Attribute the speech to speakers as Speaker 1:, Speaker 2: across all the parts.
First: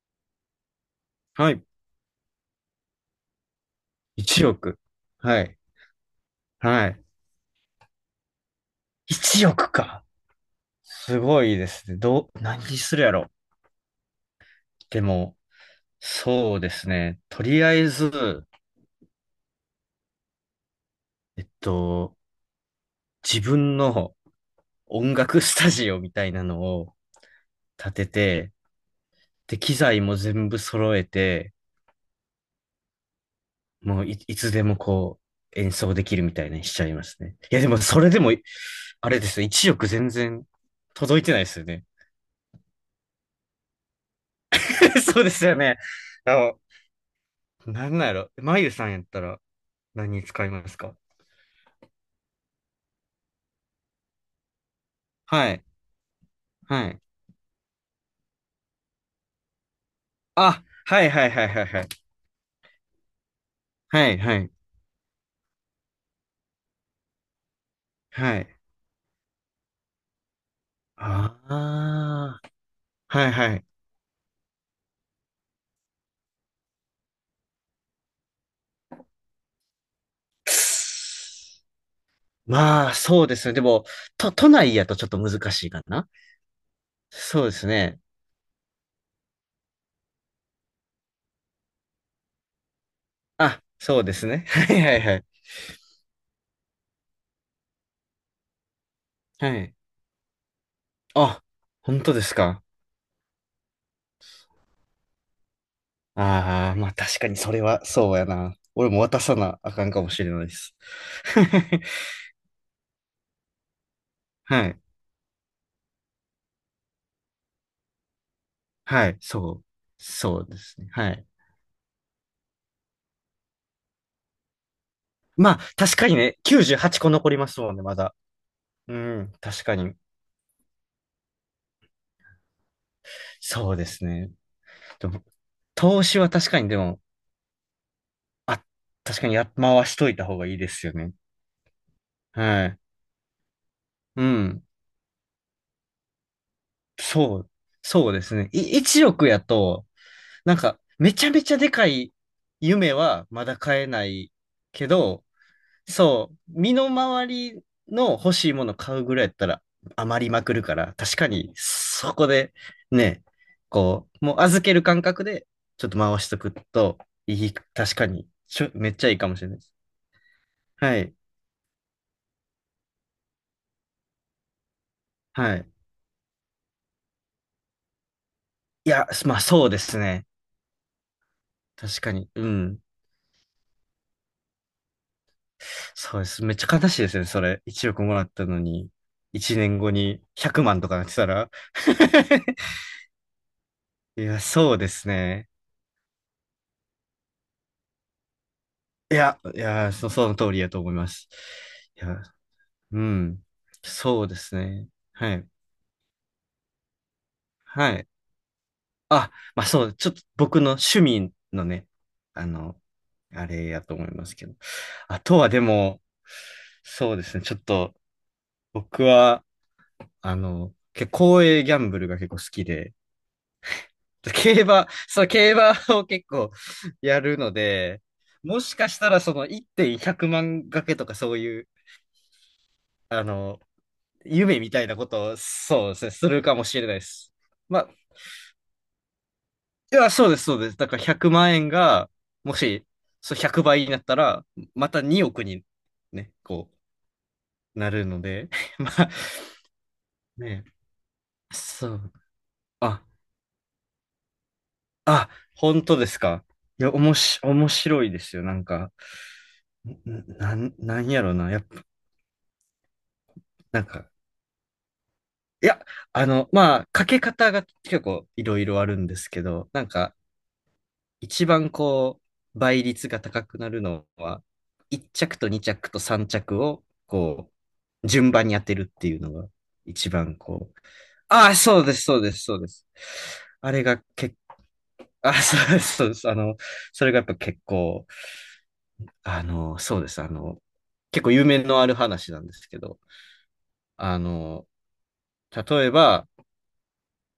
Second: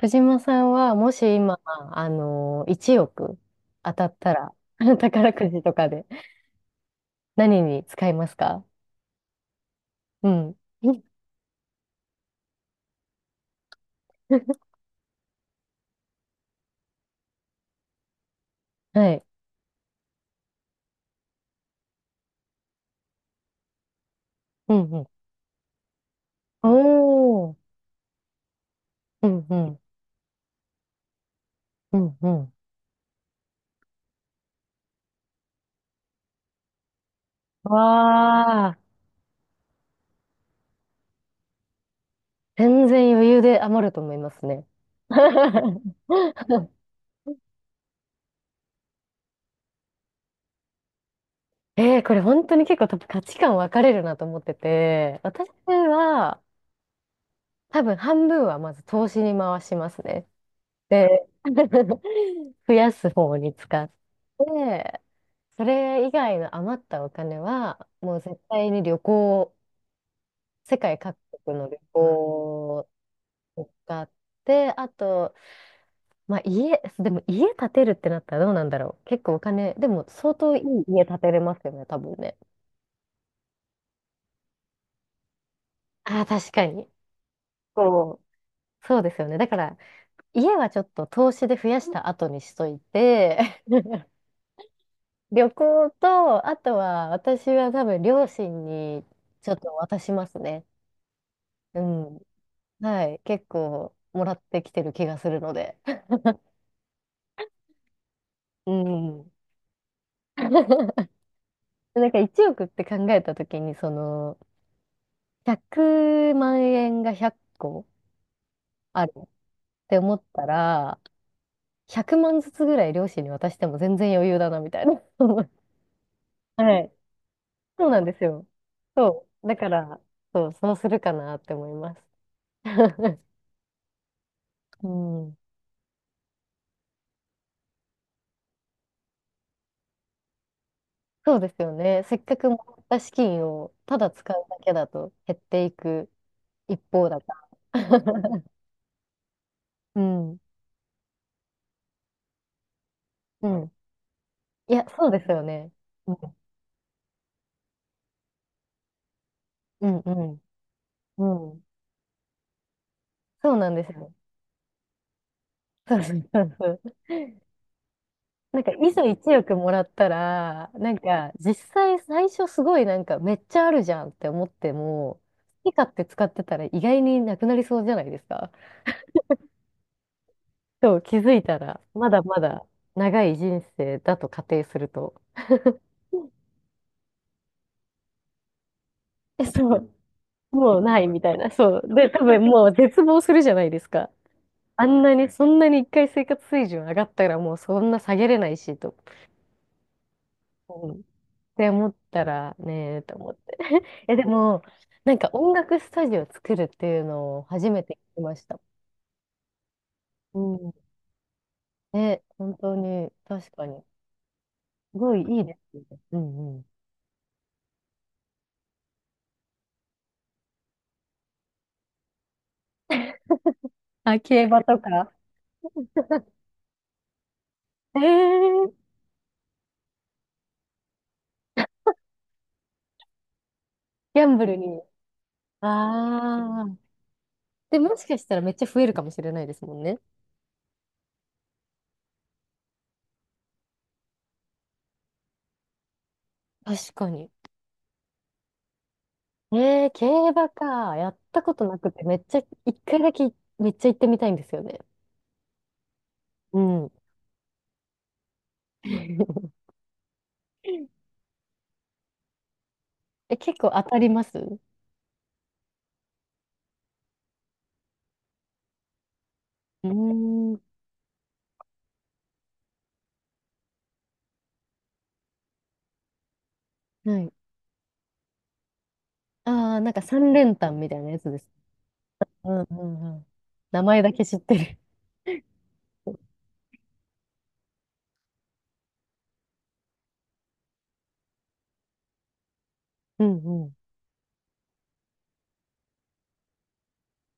Speaker 1: 藤間さんは、もし
Speaker 2: は
Speaker 1: 今、
Speaker 2: い。
Speaker 1: 1億当たった
Speaker 2: 1
Speaker 1: ら、
Speaker 2: 億。
Speaker 1: 宝
Speaker 2: は
Speaker 1: く
Speaker 2: い。
Speaker 1: じとかで
Speaker 2: はい。
Speaker 1: 何に使いますか？
Speaker 2: 1億か。
Speaker 1: うん。
Speaker 2: すごいですね。どう、何にするやろ。でも、そうですね。とりあえず、
Speaker 1: はい。
Speaker 2: えっと、自分の
Speaker 1: うんうん。
Speaker 2: 音楽スタジオみたいなのを
Speaker 1: おー。
Speaker 2: 建てて、
Speaker 1: うんう
Speaker 2: で、機
Speaker 1: ん。
Speaker 2: 材も全部揃えて、
Speaker 1: うんうん。
Speaker 2: もういつでもこう、演奏できるみたいにしちゃいますね。いや、でもそれでも、
Speaker 1: わあ、
Speaker 2: あれですよ。1億全然届いてないですよね。
Speaker 1: 全然余裕で余ると思いますね。
Speaker 2: そうですよね。あの、なんなんやろ。まゆさんやったら、何に使いますか？
Speaker 1: これ本当に結構多分価値観分かれるなと思ってて、私
Speaker 2: はい。
Speaker 1: は
Speaker 2: はい。
Speaker 1: 多分半分はまず投資に回しますね。
Speaker 2: あ、は
Speaker 1: で、
Speaker 2: いはいはいはいはい。
Speaker 1: 増やす方に使っ
Speaker 2: はいはい。
Speaker 1: て、それ以外の余ったお金は、もう
Speaker 2: は
Speaker 1: 絶
Speaker 2: い。
Speaker 1: 対に旅行、世界各国の旅
Speaker 2: ああ、
Speaker 1: 行
Speaker 2: はいは
Speaker 1: を
Speaker 2: い。
Speaker 1: 使って、あと、まあ家、でも家建てるってなったらどうなんだろう。結構お金、でも相当いい家建てれますよね、多分ね。
Speaker 2: まあ、そうですね。でも、都内やとちょっと難しいかな。
Speaker 1: ああ、確かに。
Speaker 2: そうですね。
Speaker 1: そう、そうですよね。だから、家はちょっと投資で増やした後にしとい
Speaker 2: あ、
Speaker 1: て、
Speaker 2: そうですね。はいはいはい。
Speaker 1: 旅行と、あとは私は多分両親にち
Speaker 2: は
Speaker 1: ょっと
Speaker 2: い。
Speaker 1: 渡しますね。
Speaker 2: あ、
Speaker 1: う
Speaker 2: 本当
Speaker 1: ん。
Speaker 2: ですか？
Speaker 1: はい。結構もらってきてる気がするので。
Speaker 2: ああー、まあ確かにそれはそうやな。
Speaker 1: う
Speaker 2: 俺も渡
Speaker 1: ん。
Speaker 2: さなあかんかもしれ ないです。
Speaker 1: なんか1億って考えたときに、その、
Speaker 2: はい。
Speaker 1: 100万円が100個あ
Speaker 2: は
Speaker 1: る
Speaker 2: い。
Speaker 1: っ
Speaker 2: そう。
Speaker 1: て思っ
Speaker 2: そ
Speaker 1: た
Speaker 2: うですね。
Speaker 1: ら、
Speaker 2: はい。
Speaker 1: 100万ずつぐらい両親に渡しても全然余裕だな、みたいな。
Speaker 2: まあ、確かにね、98
Speaker 1: はい。
Speaker 2: 個残りますもんね、
Speaker 1: そう
Speaker 2: ま
Speaker 1: なん
Speaker 2: だ。
Speaker 1: ですよ。
Speaker 2: う
Speaker 1: そ
Speaker 2: ん、
Speaker 1: う。だ
Speaker 2: 確
Speaker 1: か
Speaker 2: かに。
Speaker 1: ら、そうするかなって思います。
Speaker 2: そうですね。
Speaker 1: う
Speaker 2: でも、
Speaker 1: ん。
Speaker 2: 投資は確かに、でも、あ、確かにや、回しといた方がいいですよね。
Speaker 1: そうですよね。せっかくも
Speaker 2: はい。
Speaker 1: らった資金をただ
Speaker 2: う
Speaker 1: 使うだ
Speaker 2: ん。
Speaker 1: けだと減っていく一方だか
Speaker 2: そう、
Speaker 1: ら。
Speaker 2: そうですね。1億やと、
Speaker 1: うん。
Speaker 2: なんか、めちゃめちゃでかい夢はま
Speaker 1: う
Speaker 2: だ
Speaker 1: ん。
Speaker 2: 買えない
Speaker 1: い
Speaker 2: け
Speaker 1: や、そうで
Speaker 2: ど、
Speaker 1: すよね。うん。
Speaker 2: そう、身の回りの欲しいもの買うぐらいやったら
Speaker 1: うん、う
Speaker 2: 余り
Speaker 1: ん。
Speaker 2: まくるから、確
Speaker 1: う
Speaker 2: かに
Speaker 1: ん。
Speaker 2: そこでね、
Speaker 1: そうなんです
Speaker 2: こ
Speaker 1: よ。
Speaker 2: う、もう預ける感覚でちょっ
Speaker 1: そ
Speaker 2: と
Speaker 1: うそ
Speaker 2: 回
Speaker 1: う
Speaker 2: しと
Speaker 1: そ
Speaker 2: く
Speaker 1: うそう。
Speaker 2: といい、確かに、
Speaker 1: なんか、
Speaker 2: め
Speaker 1: い
Speaker 2: っ
Speaker 1: ざ
Speaker 2: ちゃいいか
Speaker 1: 1
Speaker 2: もしれな
Speaker 1: 億
Speaker 2: いで
Speaker 1: も
Speaker 2: す。
Speaker 1: らったら、な
Speaker 2: は
Speaker 1: ん
Speaker 2: い、
Speaker 1: か、実際最初すごいなんか、めっちゃあるじゃんって思っても、
Speaker 2: はい。
Speaker 1: 好き勝手使ってたら意外になくなりそうじゃないですか。
Speaker 2: いや、まあそうですね。
Speaker 1: そう、気づいたら、
Speaker 2: 確
Speaker 1: ま
Speaker 2: か
Speaker 1: だ
Speaker 2: に、
Speaker 1: ま
Speaker 2: う
Speaker 1: だ
Speaker 2: ん。
Speaker 1: 長い人生だと仮定すると。
Speaker 2: そうです。めっちゃ悲しいですね、それ。1億もらったのに、
Speaker 1: え、
Speaker 2: 1
Speaker 1: そ
Speaker 2: 年
Speaker 1: う、
Speaker 2: 後に100
Speaker 1: もう
Speaker 2: 万とか
Speaker 1: な
Speaker 2: なっ
Speaker 1: い
Speaker 2: て
Speaker 1: み
Speaker 2: た
Speaker 1: たい
Speaker 2: ら。
Speaker 1: な。そう。で、多分 もう絶望するじゃないですか。
Speaker 2: いや、そう
Speaker 1: あ
Speaker 2: で
Speaker 1: ん
Speaker 2: す
Speaker 1: なに、そ
Speaker 2: ね。
Speaker 1: んなに一回生活水準上がったらもうそんな下げれないしと、
Speaker 2: いや、いや、その通りやと思
Speaker 1: う
Speaker 2: い
Speaker 1: んっ
Speaker 2: ます。
Speaker 1: て思っ
Speaker 2: いや、
Speaker 1: たらね
Speaker 2: う
Speaker 1: えと思っ
Speaker 2: ん。
Speaker 1: て。え、で
Speaker 2: そうです
Speaker 1: も、
Speaker 2: ね。
Speaker 1: なんか
Speaker 2: はい。
Speaker 1: 音楽スタジオ作るっていうのを初め
Speaker 2: は
Speaker 1: て
Speaker 2: い。
Speaker 1: 聞きました。
Speaker 2: あ、まあそう、ちょっと
Speaker 1: う
Speaker 2: 僕の
Speaker 1: ん。
Speaker 2: 趣味のね、
Speaker 1: ね、
Speaker 2: あ
Speaker 1: 本当
Speaker 2: の、
Speaker 1: に、
Speaker 2: あ
Speaker 1: 確か
Speaker 2: れや
Speaker 1: に。
Speaker 2: と思いますけど。
Speaker 1: すご
Speaker 2: あ
Speaker 1: い
Speaker 2: と
Speaker 1: いい
Speaker 2: は
Speaker 1: で
Speaker 2: で
Speaker 1: すよね。
Speaker 2: も、
Speaker 1: うんうん。
Speaker 2: そうですね。ちょっと、僕は、結構公営ギャンブルが結構好きで、
Speaker 1: あ、競
Speaker 2: 競
Speaker 1: 馬と
Speaker 2: 馬、
Speaker 1: か。
Speaker 2: そう、競馬を結構 やるの
Speaker 1: え
Speaker 2: で、も
Speaker 1: ー、
Speaker 2: しかしたらその1.100万賭けとかそういう、あの、
Speaker 1: ギャンブル
Speaker 2: 夢み
Speaker 1: に。
Speaker 2: たいなことを、そうですね、するかも
Speaker 1: ああ。
Speaker 2: しれないです。
Speaker 1: で、
Speaker 2: まあ、
Speaker 1: もしかしたらめっちゃ増えるかもしれないですもん
Speaker 2: い
Speaker 1: ね。
Speaker 2: や、そうです、そうです。だから100万円が、もし、そう100倍になったら、また2億に、ね、こ
Speaker 1: 確かに。
Speaker 2: う、なるので、まあ、
Speaker 1: 競馬
Speaker 2: ね、
Speaker 1: か。やったことな
Speaker 2: そ
Speaker 1: くて、
Speaker 2: う。
Speaker 1: めっちゃ、一回
Speaker 2: あ、
Speaker 1: だけめっちゃ行ってみたいんですよね。
Speaker 2: あ、本当ですか？
Speaker 1: う
Speaker 2: い
Speaker 1: ん。
Speaker 2: や、おもし、面白いですよ。なんか、なんやろな。やっぱ、
Speaker 1: え、結構
Speaker 2: な
Speaker 1: 当
Speaker 2: ん
Speaker 1: たり
Speaker 2: か、
Speaker 1: ます？ う
Speaker 2: いや、まあ、かけ方が結構いろいろあるんですけど、なん
Speaker 1: ー
Speaker 2: か、
Speaker 1: ん。
Speaker 2: 一番こう、倍率が高くなるのは、1着と2着と3着を、
Speaker 1: はい。
Speaker 2: こう、順番に当てるっていうのが、
Speaker 1: ああ、なんか
Speaker 2: 一
Speaker 1: 三
Speaker 2: 番
Speaker 1: 連
Speaker 2: こ
Speaker 1: 単
Speaker 2: う、
Speaker 1: みたいなやつで
Speaker 2: あ
Speaker 1: す。
Speaker 2: あ、そうです、そうです、
Speaker 1: う
Speaker 2: そ
Speaker 1: ん
Speaker 2: うで
Speaker 1: う
Speaker 2: す。
Speaker 1: んうん。
Speaker 2: あ
Speaker 1: 名
Speaker 2: れが
Speaker 1: 前だけ知
Speaker 2: 結
Speaker 1: って
Speaker 2: 構、
Speaker 1: る。
Speaker 2: あ、そうです、そうです。それがやっぱ結構、そうです、結構有名のある話なんですけど、
Speaker 1: うんう
Speaker 2: あの、例えば、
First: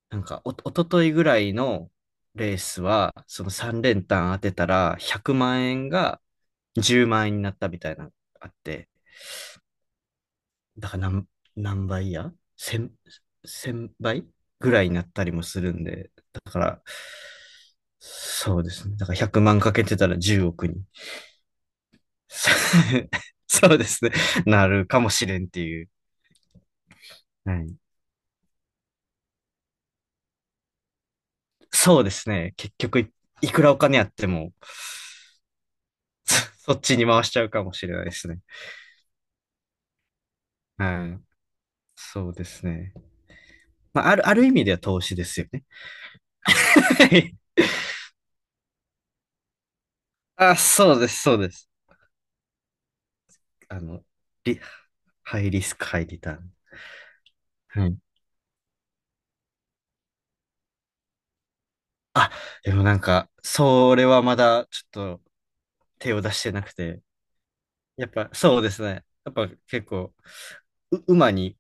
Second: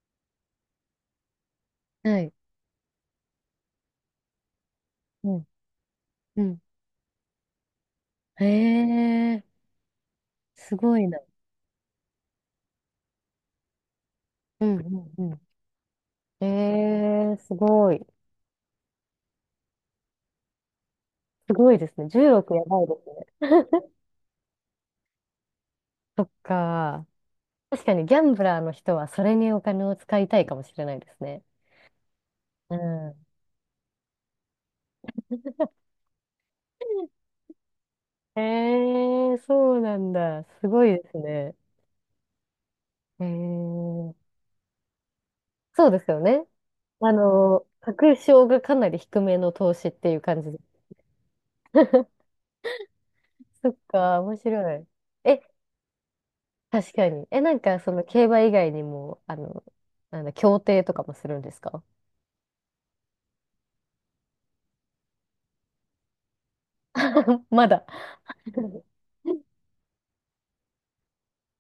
Speaker 2: なんかおとといぐらいの
Speaker 1: ん。はい。
Speaker 2: レースは、その3連単当てたら、
Speaker 1: う
Speaker 2: 100
Speaker 1: ん。
Speaker 2: 万円が
Speaker 1: うん。
Speaker 2: 10万円になったみたいな、
Speaker 1: へ
Speaker 2: あって、
Speaker 1: え、す
Speaker 2: だか
Speaker 1: ご
Speaker 2: ら
Speaker 1: いな。
Speaker 2: 何倍や千倍
Speaker 1: う
Speaker 2: ぐ
Speaker 1: ん
Speaker 2: らいになっ
Speaker 1: う
Speaker 2: た
Speaker 1: ん
Speaker 2: り
Speaker 1: う
Speaker 2: もするんで、だ
Speaker 1: ん。
Speaker 2: から、
Speaker 1: えー、すごい。
Speaker 2: そうですね。だから100万かけてたら10億に。
Speaker 1: すごいですね。10
Speaker 2: さ
Speaker 1: 億やばいです ね。
Speaker 2: そうで すね。なるかもしれんっていう。
Speaker 1: そっか。
Speaker 2: はい、
Speaker 1: 確かにギャンブラーの人はそれにお金を使いたいかもしれないですね。
Speaker 2: そうですね。結
Speaker 1: う
Speaker 2: 局
Speaker 1: ん。
Speaker 2: いくらお金あっても、そそっちに回しちゃうかもしれないですね。
Speaker 1: えー、そうなんだ。すごいで
Speaker 2: は
Speaker 1: す
Speaker 2: い、
Speaker 1: ね。
Speaker 2: そうですね。まあ、
Speaker 1: ええ、
Speaker 2: ある意味では投資ですよね。
Speaker 1: そうですよね。
Speaker 2: はい。
Speaker 1: 確証がかなり低めの投資っていう感じ
Speaker 2: あ、
Speaker 1: で。
Speaker 2: そうです、そうです。
Speaker 1: そっ
Speaker 2: あの、
Speaker 1: か、面
Speaker 2: リ、
Speaker 1: 白い。
Speaker 2: ハ
Speaker 1: え、
Speaker 2: イリスク、ハイリターン。
Speaker 1: 確かに。え、なんか、
Speaker 2: は
Speaker 1: そ
Speaker 2: い。
Speaker 1: の競馬以外にも、なんだ、競艇とかもするんですか？
Speaker 2: あ、でもなんか、それはまだちょっと手を出してなくて、
Speaker 1: まだ。
Speaker 2: やっぱそうです ね。やっぱ結構、馬に、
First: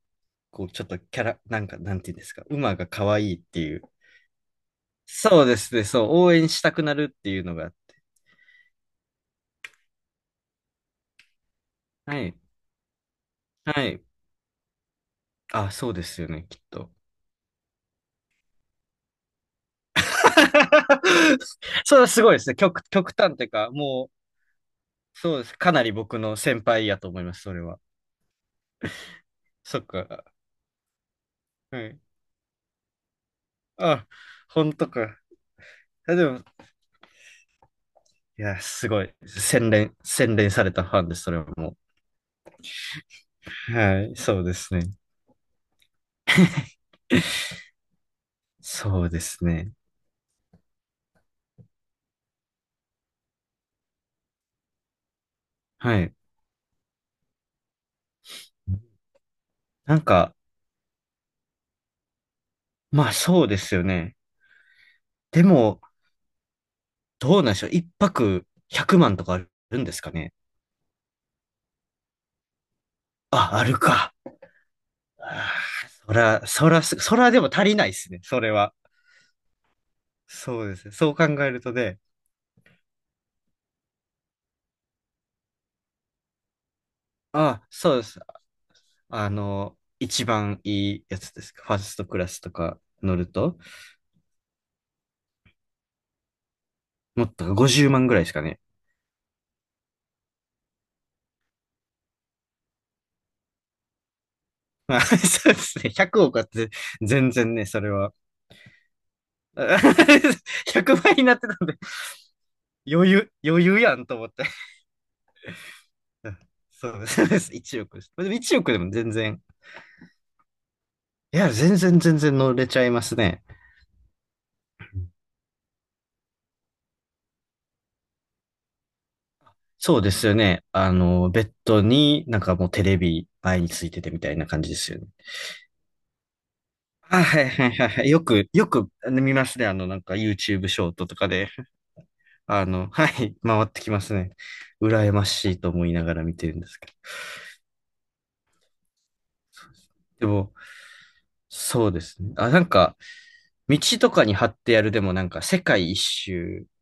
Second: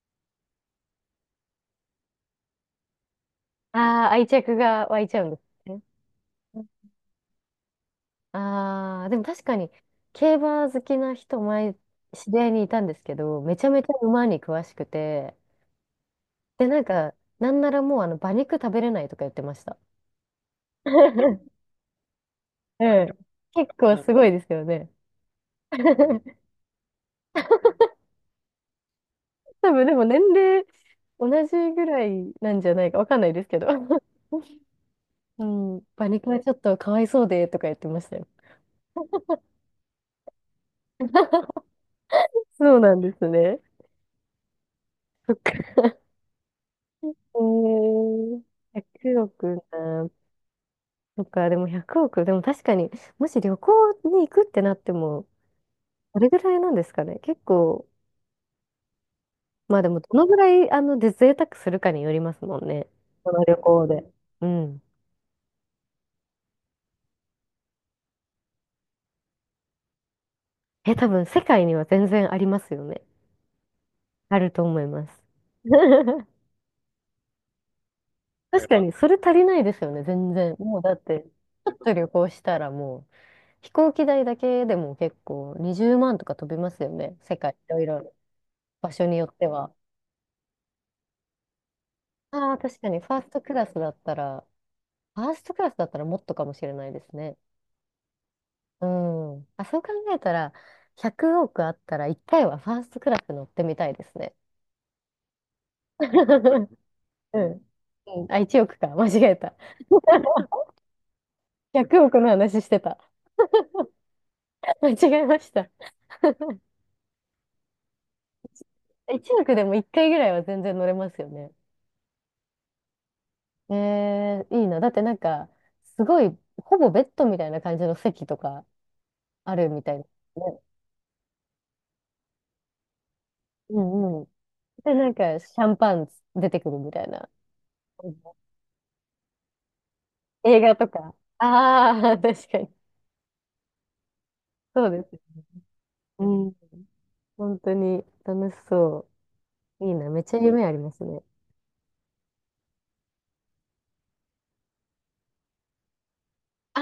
Speaker 2: こう、ちょっとキャラ、なんか、なんていうんですか、馬が可愛いっていう。
Speaker 1: ああ、愛着が湧いちゃうんです
Speaker 2: そうです
Speaker 1: ね。
Speaker 2: ね、そう、応援したくなるっていうのがあって。
Speaker 1: ああ、でも確かに、競馬好きな人、前、
Speaker 2: は
Speaker 1: 知
Speaker 2: い。
Speaker 1: り合いにいたんですけど、めちゃ
Speaker 2: は
Speaker 1: めちゃ
Speaker 2: い。
Speaker 1: 馬に詳しくて、
Speaker 2: あ、そうですよね、きっ
Speaker 1: で、なん
Speaker 2: と。
Speaker 1: か、なんならもう、馬肉食べれないとか言ってました。
Speaker 2: それはすごいですね。
Speaker 1: う
Speaker 2: 極
Speaker 1: ん。
Speaker 2: 端っていうか、
Speaker 1: 結構
Speaker 2: も
Speaker 1: すごいですよね。
Speaker 2: う、そうです。かなり僕の 先輩やと思います、それは。
Speaker 1: 多
Speaker 2: そっ
Speaker 1: 分、でも年
Speaker 2: か。
Speaker 1: 齢、同じ
Speaker 2: は
Speaker 1: ぐ
Speaker 2: い。
Speaker 1: らいなんじゃないか、わかんないですけど。
Speaker 2: あ、本当か。
Speaker 1: うん、馬
Speaker 2: あで
Speaker 1: 肉は
Speaker 2: も、
Speaker 1: ちょっとかわいそうで、とか言ってましたよ。
Speaker 2: いや、すごい。洗練されたファンです、それはも
Speaker 1: そうなんですね。
Speaker 2: う。はい、そうですね。
Speaker 1: そっか。えー、
Speaker 2: そうで
Speaker 1: 100
Speaker 2: す
Speaker 1: 億
Speaker 2: ね。
Speaker 1: な。そっか、でも1億、でも確かに、もし旅行に行くってなっても、
Speaker 2: はい。
Speaker 1: どれぐらいなんですかね。結構、まあで
Speaker 2: な
Speaker 1: も、
Speaker 2: ん
Speaker 1: どの
Speaker 2: か、
Speaker 1: ぐらい、で、贅沢するかによりますもんね。
Speaker 2: まあ
Speaker 1: この
Speaker 2: そう
Speaker 1: 旅
Speaker 2: ですよ
Speaker 1: 行で。
Speaker 2: ね。
Speaker 1: うん。
Speaker 2: でも、どうなんでしょう。一泊100万とかあるんですかね？
Speaker 1: え、多分、世界には全然ありますよね。
Speaker 2: あ、あるか。
Speaker 1: あると思います。
Speaker 2: あーそ ら、そらす、そらでも足りないですね、それ
Speaker 1: 確
Speaker 2: は。
Speaker 1: かに、それ足りないですよね、全然。
Speaker 2: そうで
Speaker 1: もう、
Speaker 2: すね。
Speaker 1: だっ
Speaker 2: そう
Speaker 1: て、
Speaker 2: 考える
Speaker 1: ちょ
Speaker 2: と
Speaker 1: っと
Speaker 2: ね、
Speaker 1: 旅行したらもう、飛行機代だけでも結構20万とか飛びますよね。世界、
Speaker 2: あ、
Speaker 1: いろい
Speaker 2: そうで
Speaker 1: ろ、
Speaker 2: す。
Speaker 1: 場所によっては。
Speaker 2: 一番いいやつです。ファーストクラスと
Speaker 1: ああ、確
Speaker 2: か
Speaker 1: かに、
Speaker 2: 乗ると、
Speaker 1: ファーストクラスだったらもっとかもしれないです
Speaker 2: もっ
Speaker 1: ね。
Speaker 2: と50万ぐらいですかね。
Speaker 1: うん。あ、そう考えたら、100億あったら1回はファーストクラス乗ってみたいですね。
Speaker 2: まあ、そうですね。100億あって、全
Speaker 1: う
Speaker 2: 然
Speaker 1: ん。
Speaker 2: ね、それは。
Speaker 1: うんあ、1億か。間違えた。
Speaker 2: 100倍になってたんで、
Speaker 1: 100億の話してた。
Speaker 2: 余裕やんと思って。
Speaker 1: 間違えました。
Speaker 2: そうです。そうです。1億です。でも1億でも全
Speaker 1: 1
Speaker 2: 然、
Speaker 1: 億でも1回ぐらいは全然乗れますよ
Speaker 2: いや、
Speaker 1: ね。
Speaker 2: 全然全然乗れちゃいますね。
Speaker 1: えー、いいな。だってなんか、すごい、ほぼベッドみたいな感じの席とかあるみたい
Speaker 2: そうですよ
Speaker 1: なね。
Speaker 2: ね。ベッドになんかもうテレビ前に
Speaker 1: う
Speaker 2: ついててみ
Speaker 1: んうん。
Speaker 2: たいな感じです
Speaker 1: で、
Speaker 2: よね。
Speaker 1: なんか、シャンパン出てくるみたい
Speaker 2: あ、
Speaker 1: な。
Speaker 2: はいはいはいはい。よく見ますね。なんか
Speaker 1: 映
Speaker 2: YouTube
Speaker 1: 画
Speaker 2: シ
Speaker 1: と
Speaker 2: ョート
Speaker 1: か。
Speaker 2: とかで。
Speaker 1: ああ、確かに。
Speaker 2: はい、回ってきますね。
Speaker 1: そうで
Speaker 2: 羨ま
Speaker 1: す。
Speaker 2: しいと思いながら
Speaker 1: う
Speaker 2: 見て
Speaker 1: ん。
Speaker 2: るんですけど。
Speaker 1: 本当に楽しそう。いいな。めっ
Speaker 2: で
Speaker 1: ちゃ
Speaker 2: も、
Speaker 1: 夢ありますね。
Speaker 2: そうですね。あ、なんか、道とかに貼ってやるでもなんか、世界一周
Speaker 1: あ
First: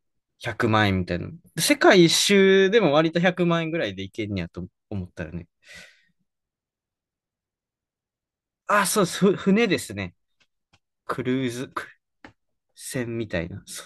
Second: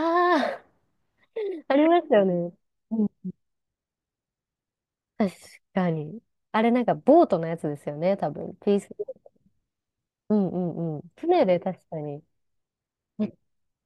Speaker 1: あ、
Speaker 2: 100万円みたいな。
Speaker 1: あ
Speaker 2: 世
Speaker 1: りま
Speaker 2: 界一
Speaker 1: すよね。
Speaker 2: 周でも
Speaker 1: うん。
Speaker 2: 割と100万円ぐらいでいけんねやと思った
Speaker 1: 確
Speaker 2: らね。
Speaker 1: かに。あれなんかボートのやつですよね、多分。ピー
Speaker 2: あ、
Speaker 1: ス。
Speaker 2: そうです。船ですね。
Speaker 1: うんうんうん。
Speaker 2: ク
Speaker 1: 船
Speaker 2: ルー
Speaker 1: で
Speaker 2: ズ
Speaker 1: 確かに。
Speaker 2: 船
Speaker 1: め
Speaker 2: み
Speaker 1: っ
Speaker 2: たいな。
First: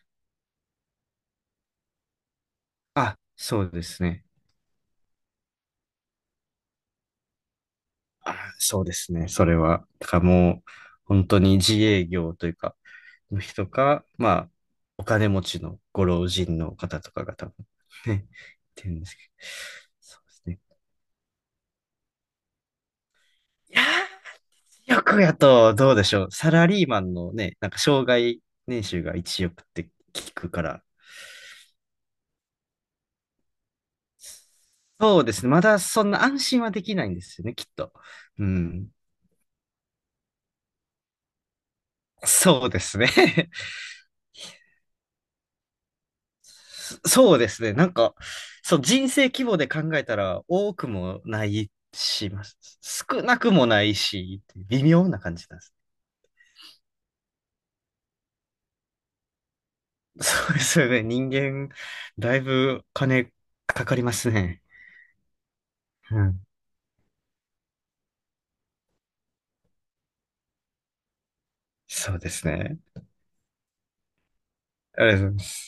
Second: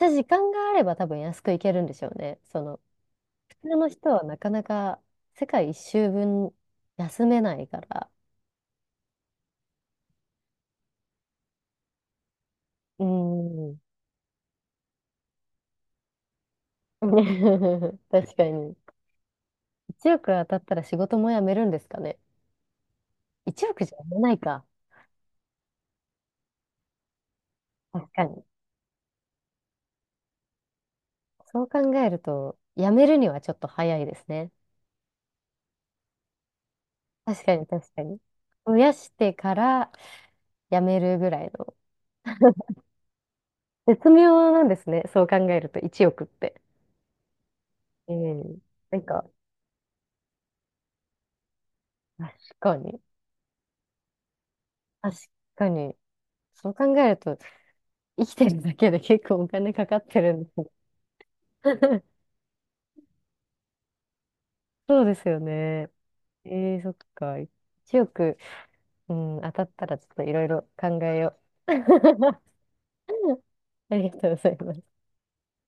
Speaker 1: ちゃ時間があれば多分安く行けるんでしょうね。その、普
Speaker 2: そ
Speaker 1: 通
Speaker 2: うで
Speaker 1: の
Speaker 2: す
Speaker 1: 人は
Speaker 2: ね。
Speaker 1: なかなか世界一周分休めないから。
Speaker 2: あそうですね。それは。だからもう、本当に自営業というか、
Speaker 1: う
Speaker 2: の人
Speaker 1: ん。
Speaker 2: か、まあ、お金持ちのご老人の方とかが多分、ね、
Speaker 1: 確か
Speaker 2: っ
Speaker 1: に。
Speaker 2: てるんですけど。
Speaker 1: 1
Speaker 2: そう
Speaker 1: 億
Speaker 2: です
Speaker 1: 当た
Speaker 2: ね。
Speaker 1: ったら仕事も辞めるんですかね。1
Speaker 2: いや
Speaker 1: 億じゃ辞めないか。
Speaker 2: ー、億やと、どうでしょう。サラリーマンのね、なんか、障
Speaker 1: 確か
Speaker 2: 害
Speaker 1: に。
Speaker 2: 年収が1億って聞くから。
Speaker 1: そう考えると、辞めるにはちょっと早いですね。
Speaker 2: そうですね。まだそんな安心はできないんです
Speaker 1: 確
Speaker 2: よね、
Speaker 1: か
Speaker 2: きっ
Speaker 1: に、確
Speaker 2: と。
Speaker 1: かに。
Speaker 2: う
Speaker 1: 増
Speaker 2: ん。
Speaker 1: やしてから辞めるぐらいの。
Speaker 2: そうですね。
Speaker 1: 絶妙なんですね。そう考えると、1億って。
Speaker 2: そうですね。なんか、
Speaker 1: うん。
Speaker 2: そう、
Speaker 1: なん
Speaker 2: 人生
Speaker 1: か、
Speaker 2: 規模で考えたら多くもないし、
Speaker 1: 確かに。
Speaker 2: 少なくもないし、微妙
Speaker 1: 確
Speaker 2: な感じなんで
Speaker 1: か
Speaker 2: す。
Speaker 1: に。そう考えると、生きてるだけで結構お金かかってるんで
Speaker 2: そう
Speaker 1: す
Speaker 2: で
Speaker 1: ね。
Speaker 2: すよね。人間、だいぶ金かかりますね。
Speaker 1: そうですよね。
Speaker 2: うん。
Speaker 1: えー、そっか。1億。うん、当たったらちょっといろいろ考えよう。
Speaker 2: そうで すね。
Speaker 1: ありがとうございます。
Speaker 2: あれです